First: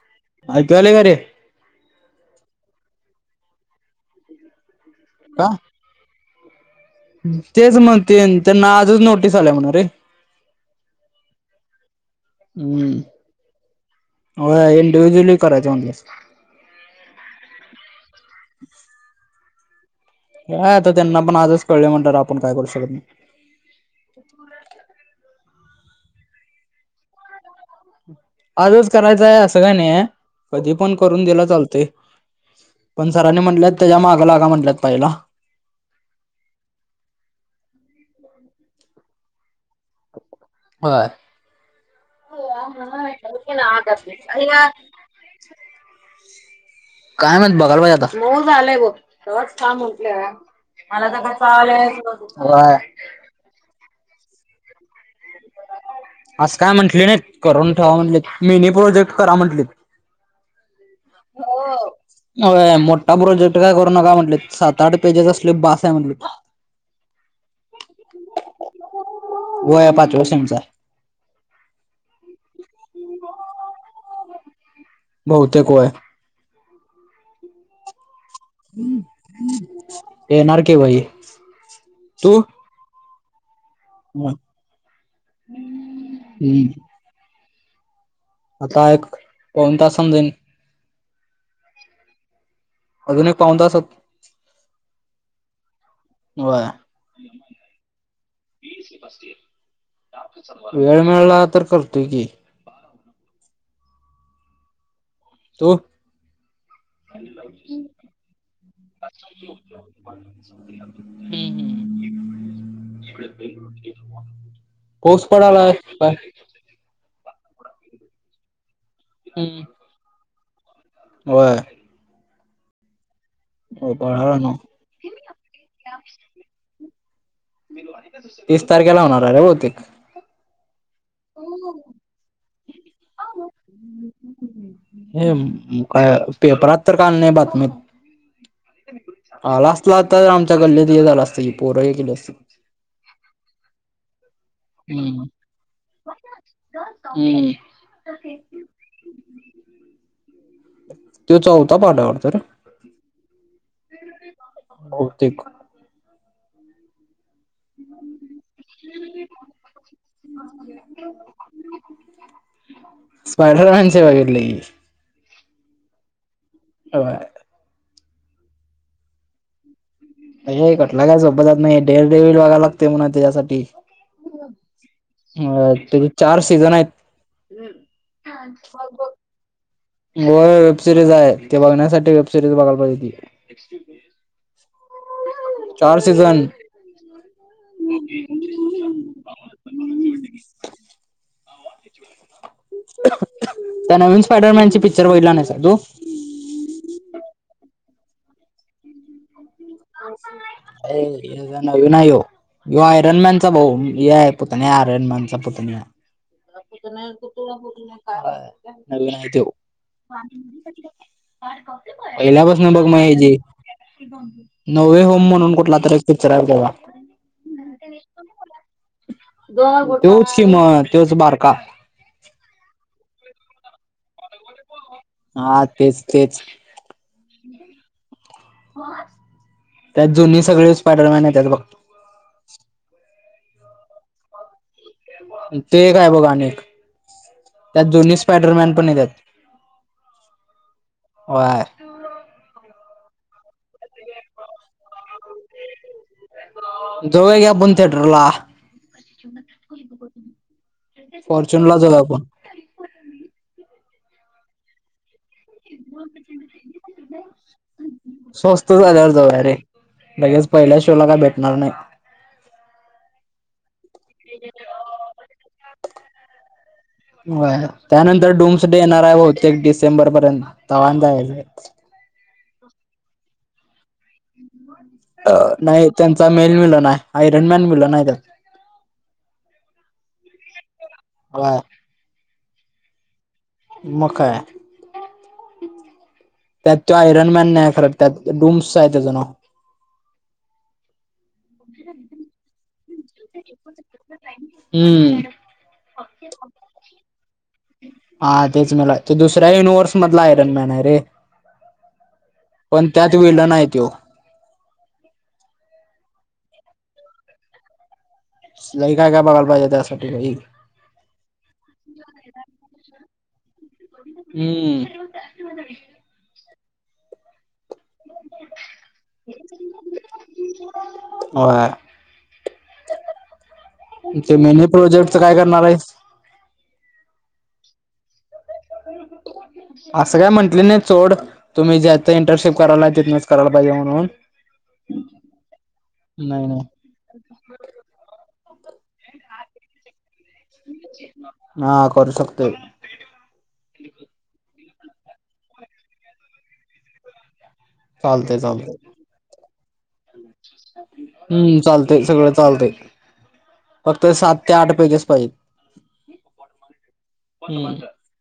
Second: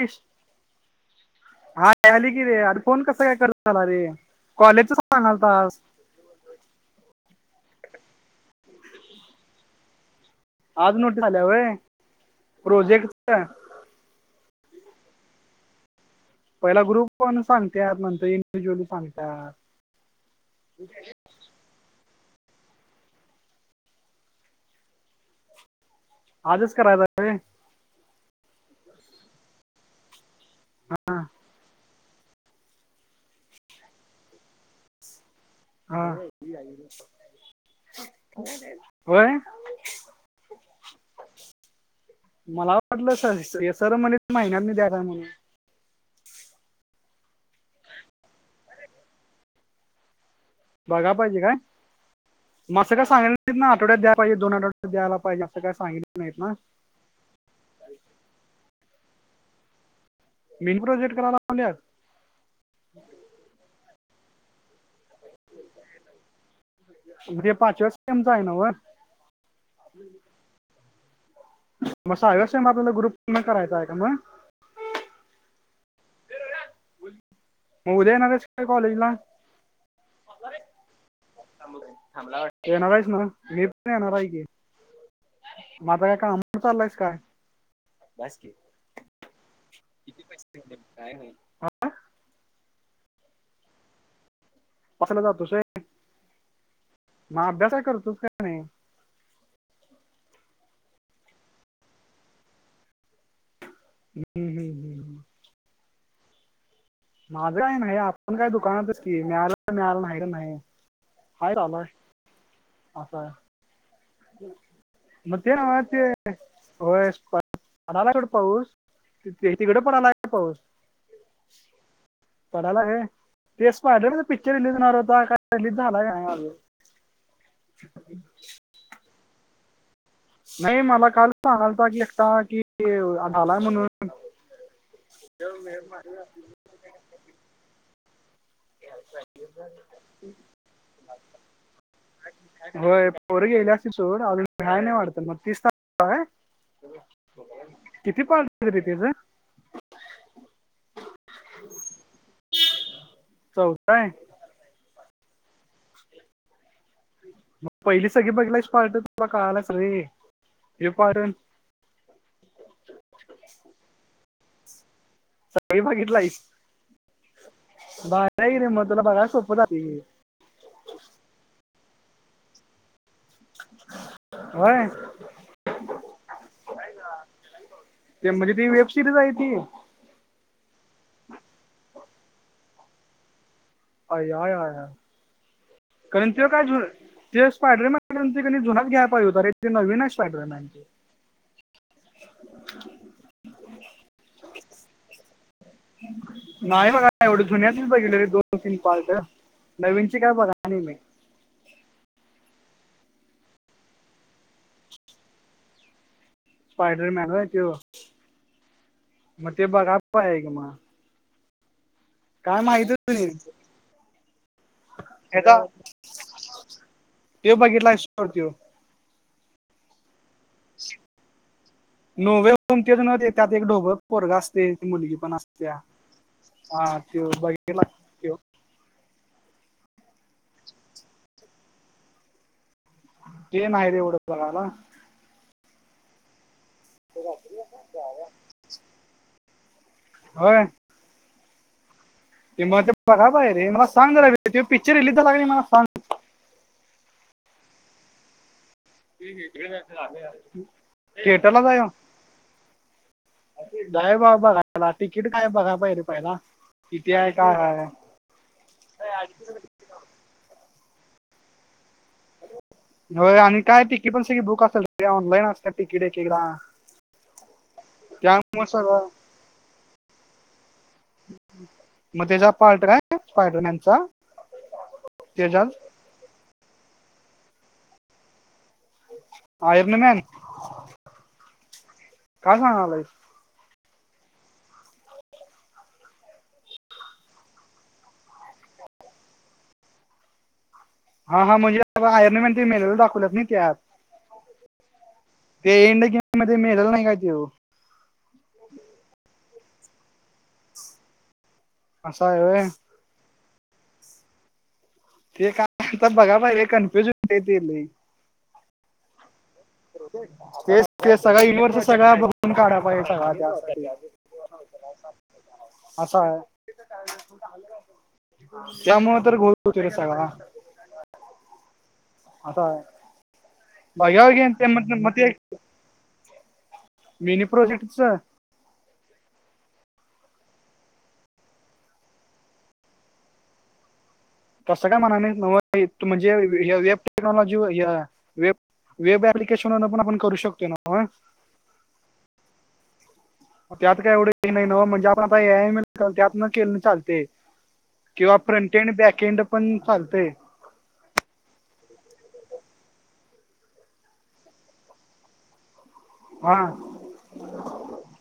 Dish. ऐकू यालय काय रे? हाय अली कि रे अर फोन कसा काय करत झाला अ रे कॉलेजचच सांगणार का? होतास. तेच म्हणते त्यांना आजच नोटीस आल्या म्हणरे. आज नोटीस आल्या वय प्रोजेक्टच? व्हय इंडिव्हजुअलली करायच म्हण अस पहिला ग्रुप पण सांग त्यात नंतर इंडिव्हज्युअल सांगतात. काय आता त्यांना पण आजच कळले म्हणत आपण काय करू शकत नाही. आजच करायचय. आजच करायचं आहे असं काय, ना य कधी पण करून दिला चालतय. पण सरांनी म्हटल्यात त्याच्या मागाला लागा म्हटल्यात पहिला. हा व्हय? बर. हो मला ह ना वाटलं सर आणि सर म्हणे काय. महिन्यात द्यायला म्हणून काय म्हत बघाला पाहिजे आता मऊ झालंय बवच म्हटलं. मला बघा तर काय पाहिजे चालय. मग असं काय सांगितलं ना आठवड्याहिजे दो आठवड्यायला पाहिजे अस काय सांगल म्हटले नाहीत करून ठेवा म्हटले मीनी प्रोजेक्ट करा म्हटलेत. मिनी प्रोजेक्ट करव लावल्यात? मोठा प्रोजेक्ट काय करू नका म्हटले, सात आठ पेजेस असले बास आहे म्हटली. म्हणजे पाच क्यावेस सेमच आहे नव? व्ह यपाच व्या शेमचा म अवसय मग आपल्याला ग्रुप करायचां आहे का मग? बहुतेक वय. मग उद्या येणारेस? येणार की भाई. तू? येनारायस ना मी. येणार आहे हम्म की माझा काय काम चाललंयस काय? बस की आता एक पाऊन तासान किती जाईन पैसे काय नाही. अजून एक पाऊण तासात. कसला जातो स होय ना अभ्यास आहे करतोस काय नाही? असतील. वेळ मिळाला तर करतोय की. हम्म हं. तु? माझं काय नाही, आपण काय दुकानातच की. मिळालं मिळालं नाही त नाही. हाय रानात. [unintelligible] पाऊस म ते पडालाय नव्हं ते काय होय पडायला सोड पाऊस. ते तिकडं पडायलाय का पाऊस? होय. पडायला व्हय, ते हो स्पायडर पडाला पिक्चर नव्ह रिलीज होणार, होता काय रिलीज झालाय का नाही अजून? तीस तारखेला होणार आहे रे बहुतेक. नाही मला काल सांगालता, की एकटा की झालाय म्हणून. हे काय पेपरात तर काय नाही आली बातमीत. आला असला तर आमच्या गल्लीत हे झालं असतं की पोर ही केली असतीत. होय पोर गेली असती सोड, अजून व्हाय नाही वाटतं. हम्म मग तीस तार होय हम्म किती [inaudible] देते गं? त्यो चौथा कॉल आहे वाटतं ना? चौथा हाय? बहुतेक. मग पहिली सगळी बघितलास पार्ट तुला कळालाच रे. हे पार्ट आन स्पायडरमॅनचे बघितलंय की. सगळी बघितलायस? होय. भारी हाय ना मग तुला बघाय सोपं जातय की. हे कटला काय सोपं जात नाही, [unintelligible] बघायला लागते म्हणून त्याच्यासाठी होय ते अ त्याचे चार सीझन आहेत. ते म्हणजे ती वेब सिरीज आहे ती? होय, वेबसिरीज आहे ते बघण्यासाठी वेबसिरीज बघायला पाहिजेे ती. आय आय आय आय, चार कारण सीझन त्यो काय झुर ते स्पायडरमॅनचं त्यांचं की नाही जुना घ्याय पाहिजे होता रे, ते नवीन आहे स्पायडरमॅन. त्या नवीन स्पायडरमॅनची पिक्चर बघितला नाहीसा तू? नाही बघाय एवढं, जुन्याचीच बघितले रे दोन तीन पार्ट. नवीनची काय बघा नाही मी ये हेजा नवीन हाय ह्यो. ह्यो आयरनमॅनचा भाऊ, ये आहे पुतण्या आयरनमॅनचा पुतण्या. [inaudible] स्पायडरमॅन होय त्यो मग ते बघा पाहिजे की मग काय पहिल्यापासनं बघ म माहितीच नाही हेजी. नवे होम म्हणून ह्याचा कुठला तर एक पिक्चर आहे बुवा. ते बघितला सोड त्यो [unintelligible] त्योच की मन त्योच बारका. नवे म्हणून तेच ना त्यात एक ढोबळ पोरगं असतंय, ती मुलगी पण हा सत्या. तेच तेच हा त्यो बैठेला त्यात जुनी सगळे स्पायडरमॅन येत्यात बघ. ते न्हाय रे एवढे बघायला. ते एक आहे बघ आणि एक त्यात दोन्ही स्पडरमॅन पण येत्यात, होय होय. ते मग ते बघाय पाहिजे रे मग. सांग जरा तो पिक्चर रिलीज झाला का नाही मला सांग. जाऊया की आपण थेटरला. थेटर ला फॉर्च्युनला जाऊया? आपण नाहीय बाबा बघाय किती आहे काय आहे स्वस्त झाल्यावर जाऊया रे. लगेच पहिल्या शोला काय भेटणार नाही. हो आणि काय तिकीट पण स बुक असेल ऑनलाईन अस तिकीटे एखदा. त्यानंतर डुम्स डे येणार आहे बहुतेक डिसेंबर पर्यंत तवा आणि जायचं. मग त्याचा पार्ट काय? स्पायडरमॅनचा? त्याच्यात नाही त्यांचा मेल विलन हाय आयरन मॅन व्हिलन आहे त्यात. आयर्नमॅन? व्हय. काय सांगालाइस? मग काय. त्यात तो आयरनमॅन नाही खर, त्यात डुम्स आहे त्याचा नाव. हा हां म्हणेहे आयरन मॅन ते मेलेला दाख ल नाही त्यात हम्म ते इंड गेममध्ये मेलेलं नाही का त्यो? हा तेच मेलाय तो दुसऱ्या युनिव्हर्स मधला आयरन मॅन हाय रे. असा आहे होय? पण त्यात विलन आहे त्यो. ते का आता बघा पाहिजे रे, कन्फ्युज होते ते लई. लय काय काय बघाय पाहिजे त्यात ते ते सगळ युनिव्हर्सल बघून काढायला पाहिजे त्यावर. हम्म. असा आहे. त्यामुळे तर गोल होते र सगळा. होय. हता बा ते यावग मिनी शंभर शंभर प्रोजेक्टच च काय एक. करणार आहेस मिनी प्रोजेक्ट च? असं काय म्हंटलं नाही चोड तुम्ही ज्यात इंटर्नशिप करायला तिूनच करायला पाहिजे म्हणून. तसं काय म्हणा म नाही नाही म्हणजे. टेक्नॉलॉजी व वेब वेब ऍप्लिकेशन पण आपण करू शकतो नव्ह. हा करू शकतोय त्यात काय एवढं हे नाही न म्हणजे आपण आता ए आय मदन केलं तर चालतंय. किंवा चालतय चालतय फ्रंट एड बॅक एंड पण चालतय. हम्म चालतय सगळं चालतय. फक्त सात ते आठ पैकीच पाहिजेत. हा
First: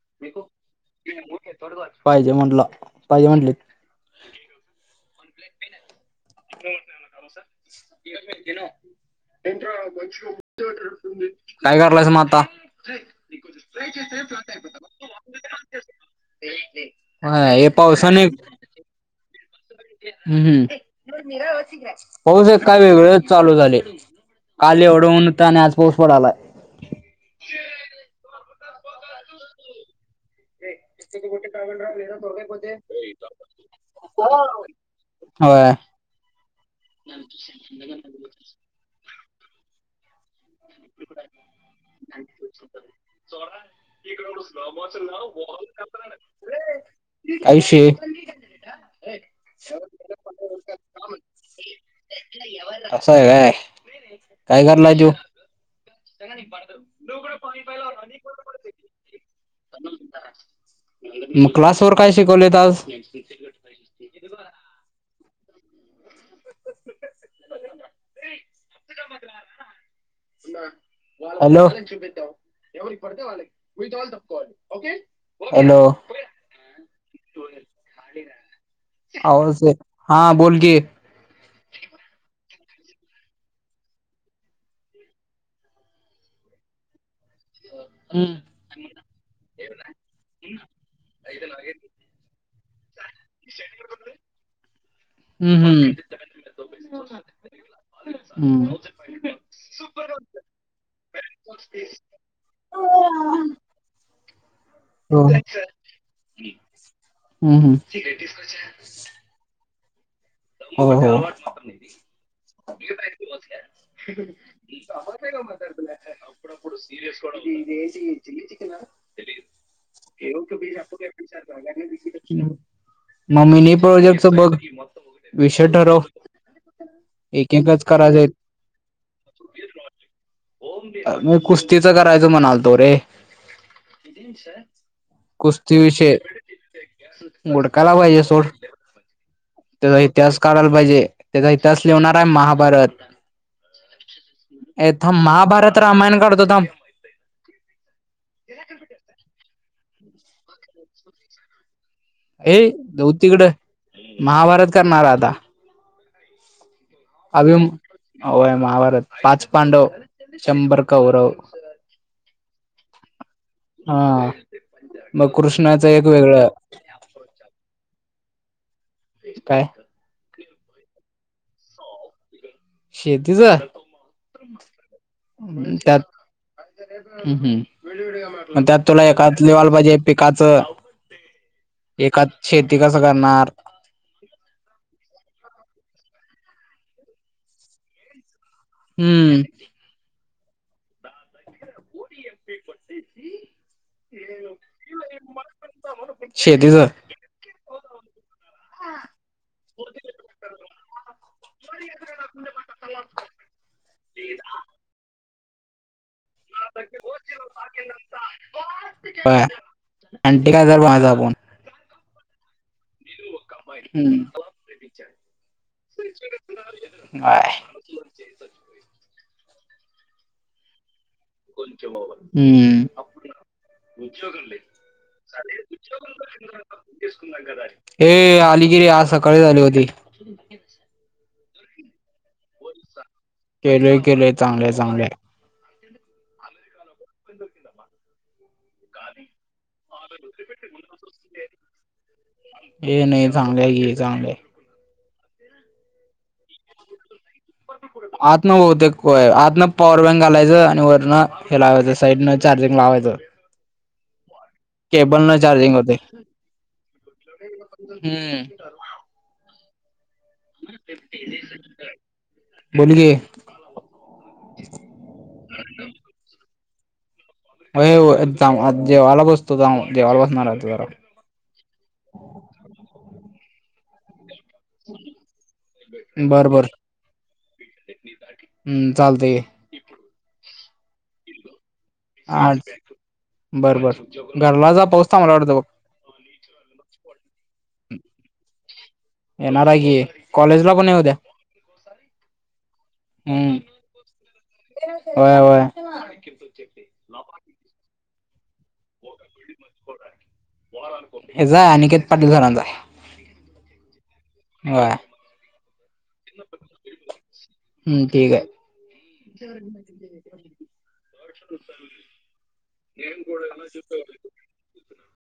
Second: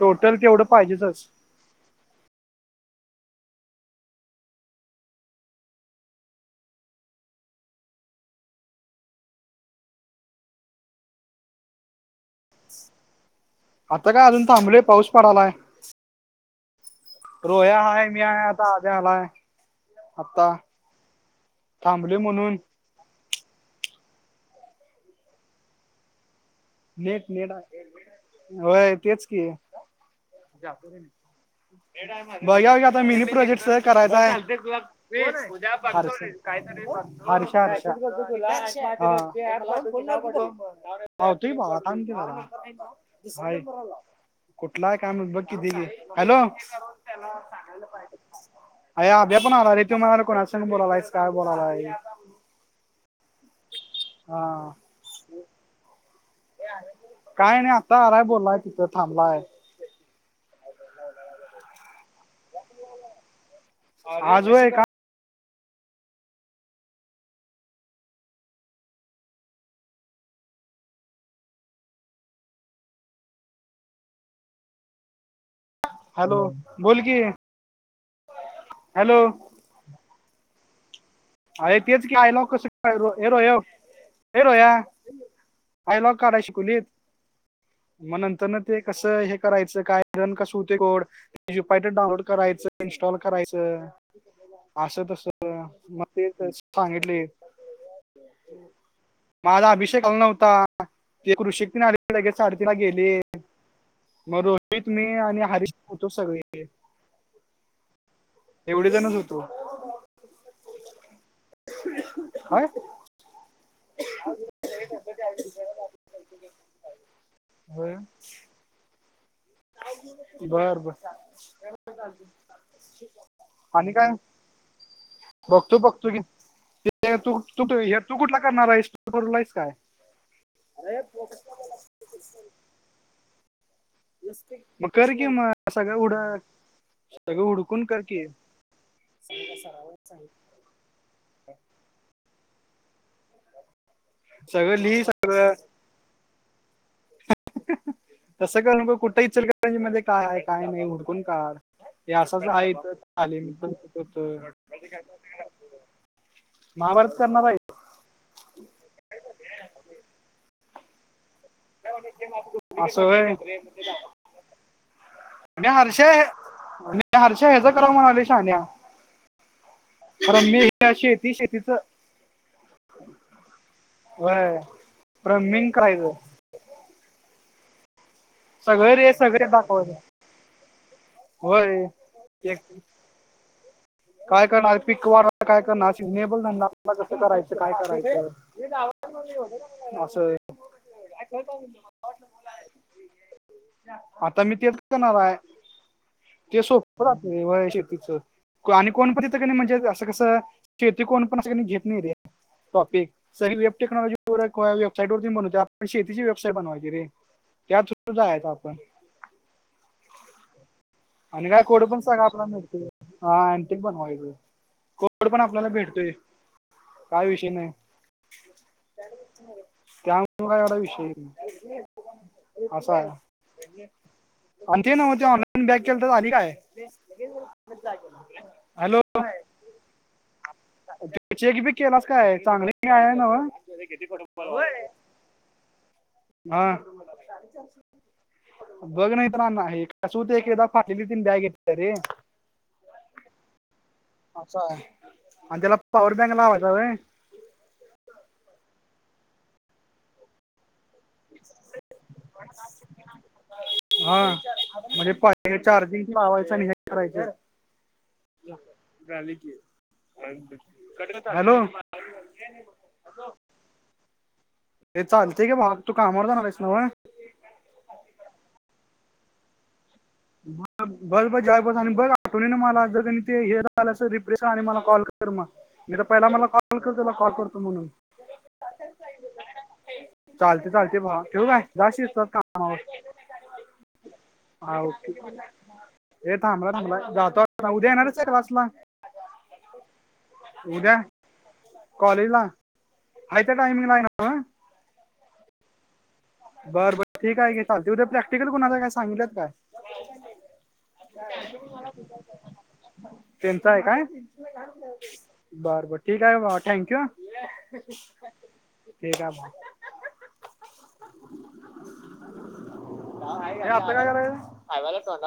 टोटल तेवढं पाहिजेचच. बरोबर पाहिजे म्हणलं पाहिजे म्हणलीत. [unintelligible] काय करायलास म आता? आता काय अजून थांबलोय पाऊस पडायलाय. वय हे पावसान एक. आत्ता अभ्या आलाय. हम्म आता हम्म, थांबले पाऊस म्हणून एक काय वेगळेच चालू झाले काल एवढं ऊन होतं आणि आज पाऊस पडायला. नेट नेट होय तेच की. बघ आता मिनी प्रोजेक्ट करायचा आहे. होय उद्या बघतो रे काय तरी बघतो हर्षा हर्षा हर्षा. हा. तु भा काते म पाहतोय बाळा थांब की जरा. कुठला आहे काम बघ कि दि हॅलो. काय विषय अय्या अभ्या पण आलाय रे तो म्हणायला कोणा संग बोलायलास काय बोलायलायस? असा आहे काय, हा काय करायलाय त्यो? काय नाही आता आरय बोललाय तिथं थांबलाय. मग क्लास वर काय शिकवले आज? [inaudible] आज व्हय का हॅलो. हॅलो. हॅलो बोल की. हॅलो आवाजच नई येत, हा बोल की. अरे तेच की आहे ना कस का हेर ये हेरो या. आयल काय शिकवलीत मग हम्म नंतरन. ते कसं हे करायचं काय रन कसं होत कोडुपाट डाउनलोड करायचं. इन्स्टॉल करायचं अस तस हम्म हम्म. ते तर सांगितलय. हम्म हम्म माझा अभिषेक आला नव्हता ते करू शिकती ना. लगेच साडेतीन ला गेली मग रोहित मी हो आणि हर होतो सगळे. हम्म हम्म. एवढ जणच होतो. हो हो. काय [unintelligible] होय. [unintelligible] बर बर. मग मिनी प्रोजेक्टच बघ. बघ विषय तू ठरव बघतू ते तू तु एकेकच तू करायचे कुठला करणार आहेस तू करूला आहेस काय? मी कुस्तीच करायच म्हणाल तो रे. मग करकी मग कुस्ती सगळं उड विषय सगळं उडकून हुडकायला पाहिजे करकी. सोड [inaudible] त्याचा इतिहास कढायला पाहिजे, त्याचा इतिहास लिहणार आहे महाभारत. सगळं लिही एथ सगळं महाभारत रामायण करतो थांब. तसं कर न का कुठं इचल का रेंज मध्ये काय काय नाही हुडकून काढ. ए जाऊ तिकडं महाभारत करणार आता [unintelligible] महाभारत अ करणार आहे होम आव पाच पांडव शंभर कौरव. असं व्हय. हा मग कृष्णाच हर्षा एक वेगळं. हर्षा याचं करायला म्हणायला शहाण्या. काय? अर मी हे शेती शेतीच. शेतीच? व्हय. त्यात हम्म हम्म. मग त्यात सगळे तुला रे एकाद सगळे लिवाला दाखवायचं पाहिजे पिकाचं होय एद एक शेती जगणार काय करणार पिक वा काय करणार सिजनेबलला कसं करायचं काय करायचं? हम्म. असं आहे. आता मी तेच करणार आहे. ते शेतीच सोपं राहतय होय शेतीचं. आणि कोण पण तिथं क म्हणजे असं कसं शेती कोण पणं कणी घेत नाही रे. टॉपिक स वेब टेक्नॉलॉजी वेबसाईट वर ब शेतीची वेब साईट बनवायची रे त्या थ्रु जा आहे आपण. होय आणटी काय तर बनवायचं आपण आणि का कोड पण सगा आपला मिळतय रे. हा आण ते पण हम्म व्हायचं कोड पण आपल्याला भेटतोय काय विषय नाही. त्याग काय एढा विषय नई. हम्म. आणि ते नव्ह ते ऑनलाईन बॅक केलं तर झाली काय? हे आली की रे हॅलो आज सकाळीच आली होती. [unintelligible] चेक बी केलास काय चांगली काय आहे नव्ह? केलोय केलोय चांगले चांगले. हा. बघ नाही तर नासत एक एकदा फाटलेली ती बॅग घेत रे. ये नाही चांगले की चांगले. होय आणि त्याला पॉवर बँक लावायचा आहेय. आत न होते आत पोएम पॉवर बँक घालायचं आणि वरना. हे लाव ते साईड न चार्जिंग लावेत. हा म्हणजे पा न होते चार्जिंग लावायचं आणि हे करायचं. हम्म हम्म. हॅलो. बोलकी. हे चालतेय का भावा तू कामवर जाणार आहेस व्हय? होय होय जेवाला बसतो जाऊन, जेवाला बसणार आहे जरा. बस बस जाय बस आणि बस आठवणी ना मला रिप फ्रेश कर आणि मला कॉल कर मग मी तर पहिला मला बर बर कॉल कर त्याला कॉल करतो म्हणून. हम्म चालतय गे. चालते चालते भावा ठेवू काय जा शिस्त हा बर बर घरला हा जा पाऊस. ओके थांबला वाटतं बघ हे थांबला थांबला जातो उद्या येणारएस काय क्लासला? येणार आहे की कॉलेजला पण ये उद्या. कॉलेजला हाय त्या टायमिंगला आहे नव्ह? व्हय व्हय. [unintelligible] बर बर ठीक आहे चला तया प्रॅक्टिकल कोणचय काय सम हेच आहे अनिकेत पाटील जरांचा आहे. त्यांच आहे काय. होय. बर बर ठीक आहे भाऊ थँक यू हम्म आहे ठीक आहे. [unintelligible] अव्याला तोंडात.